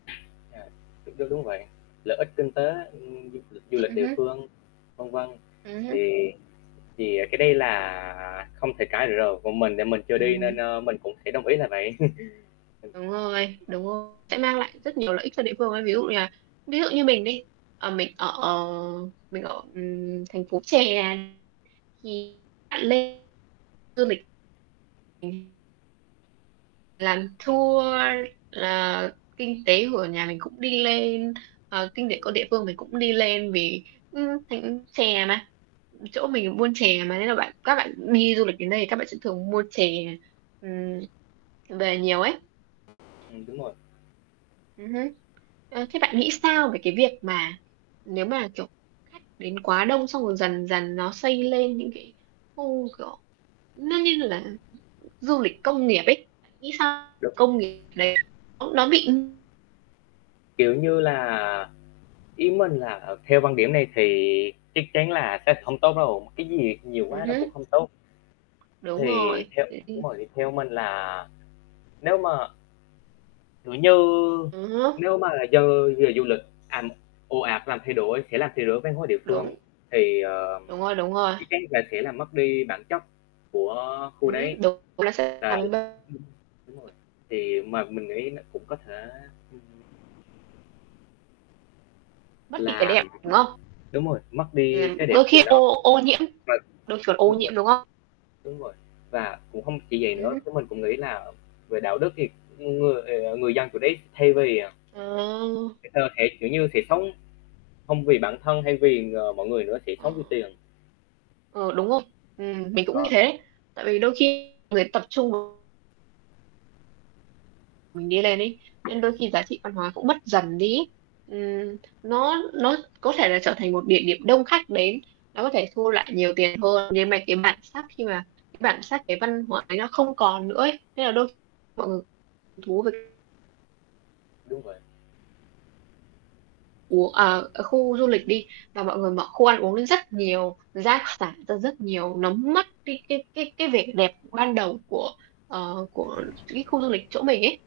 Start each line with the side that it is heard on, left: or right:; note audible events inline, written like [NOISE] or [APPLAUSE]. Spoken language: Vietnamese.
left: À, đúng, đúng, đúng vậy. Lợi ích kinh tế, ưm, du lịch du
right: [UNINTELLIGIBLE]
left: lịch
right: Ừm
left: địa
right: hứm.
left: phương, vân vân,
right: Ừm hứm.
left: thì thì cái đây là không thể cãi được rồi, còn mình thì mình chưa đi nên,
right: Ừm.
left: ơ, mình cũng sẽ đồng ý là vậy. [CHUCKLES] Ừm.
right: Đúng rồi, đúng rồi. Sẽ mang lại rất nhiều lợi ích cho địa phương ấy. Ví dụ như-là ví dụ như mình đi, ờ, mình, ờ, ờ mình ở, ừm, thành phố chè, thì bạn lên du lịch thì làm tour là kinh tế của nhà mình cũng đi lên, ờ, kinh tế của địa
left: [UNINTELLIGIBLE]
right: phương mình cũng đi lên, vì, ưm, [UNINTELLIGIBLE] chè mà, ừ, chỗ mình buôn chè mà, nên là bạn các bạn đi du lịch đến đây thì các bạn sẽ thường mua chè, ừm, về nhiều ấy.
left: Ừm, đúng rồi.
right: Ừm hứm. Ờ, thế bạn nghĩ sao về cái việc mà, nếu mà, kiểu, khách đến quá đông, xong rồi dần dần nó xây lên những cái khu, kiểu, nó như là, du lịch công nghiệp ấy, nghĩ sao?
left: Đúng.
right: Công nghiệp đấy nó bị
left: Kiểu như là, ý mình là theo quan điểm này thì chắc chắn là sẽ không tốt đâu, cái gì nhiều quá
right: Ừm
left: nó cũng
right: hứm.
left: không tốt.
right: Đúng
left: Thì
right: rồi,
left: theo đúng
right: đấy.
left: rồi, thì theo mình là, nếu mà kiểu như,
right: Ừm hứm.
left: nếu mà dân về du lịch, à, ồ ạt làm thay đổi sẽ làm thay đổi văn hóa địa phương,
right: Đúng.
left: thì, ờ,
right: Đúng rồi, đúng rồi.
left: chắc chắn là sẽ làm mất đi bản chất của khu
right: Ừm
left: đấy.
right: hứm, đúng, nó sẽ
left: Ờ, đúng, đúng rồi,
right: [UNINTELLIGIBLE]
left: thì mà mình nghĩ nó cũng có thể ừm.
right: Mất đi cái
left: Là,
right: đẹp,
left: ừm hứm
right: đúng không?
left: đúng rồi, mất đi
right: Ừm,
left: cái đẹp
right: đôi
left: của
right: khi
left: nó.
right: ô ô nhiễm,
left: Rồi
right: đôi khi còn ô
left: đúng vậy.
right: nhiễm, đúng không?
left: Đúng rồi, và cũng không chỉ vậy
right: Ừm
left: nữa,
right: hứm.
left: chứ mình cũng nghĩ là về đạo đức thì con người thì, à người dân xử lý, thay vì, ờ
right: Ờ.
left: cái cơ thể, kiểu như, sẽ sống không vì bản thân hay vì, à, mọi người nữa, sẽ
right: Ờ.
left: sống vì tiền.
right: Ừ, đúng không? Ừm, mình
left: Cũng
right: cũng nghĩ
left: có.
right: thế. Tại vì đôi khi người tập trung mình đi lên ấy, nên đôi khi giá trị văn hóa cũng mất dần đi ấy. Ừm, nó nó có thể là trở thành một địa điểm đông khách đến, nó có thể thu lại nhiều tiền hơn, nhưng mà cái bản sắc khi mà cái bản sắc, cái văn hóa ấy nó không còn nữa ấy, nên là đôi mọi người hứng thú về
left: Đúng vậy.
right: Ủa, à, ở khu du lịch đi và mọi người mở khu ăn uống rất nhiều, giá giảm ra rất nhiều, nó mất đi cái cái cái cái vẻ đẹp ban đầu của, ờ, của cái khu du lịch chỗ mình ấy.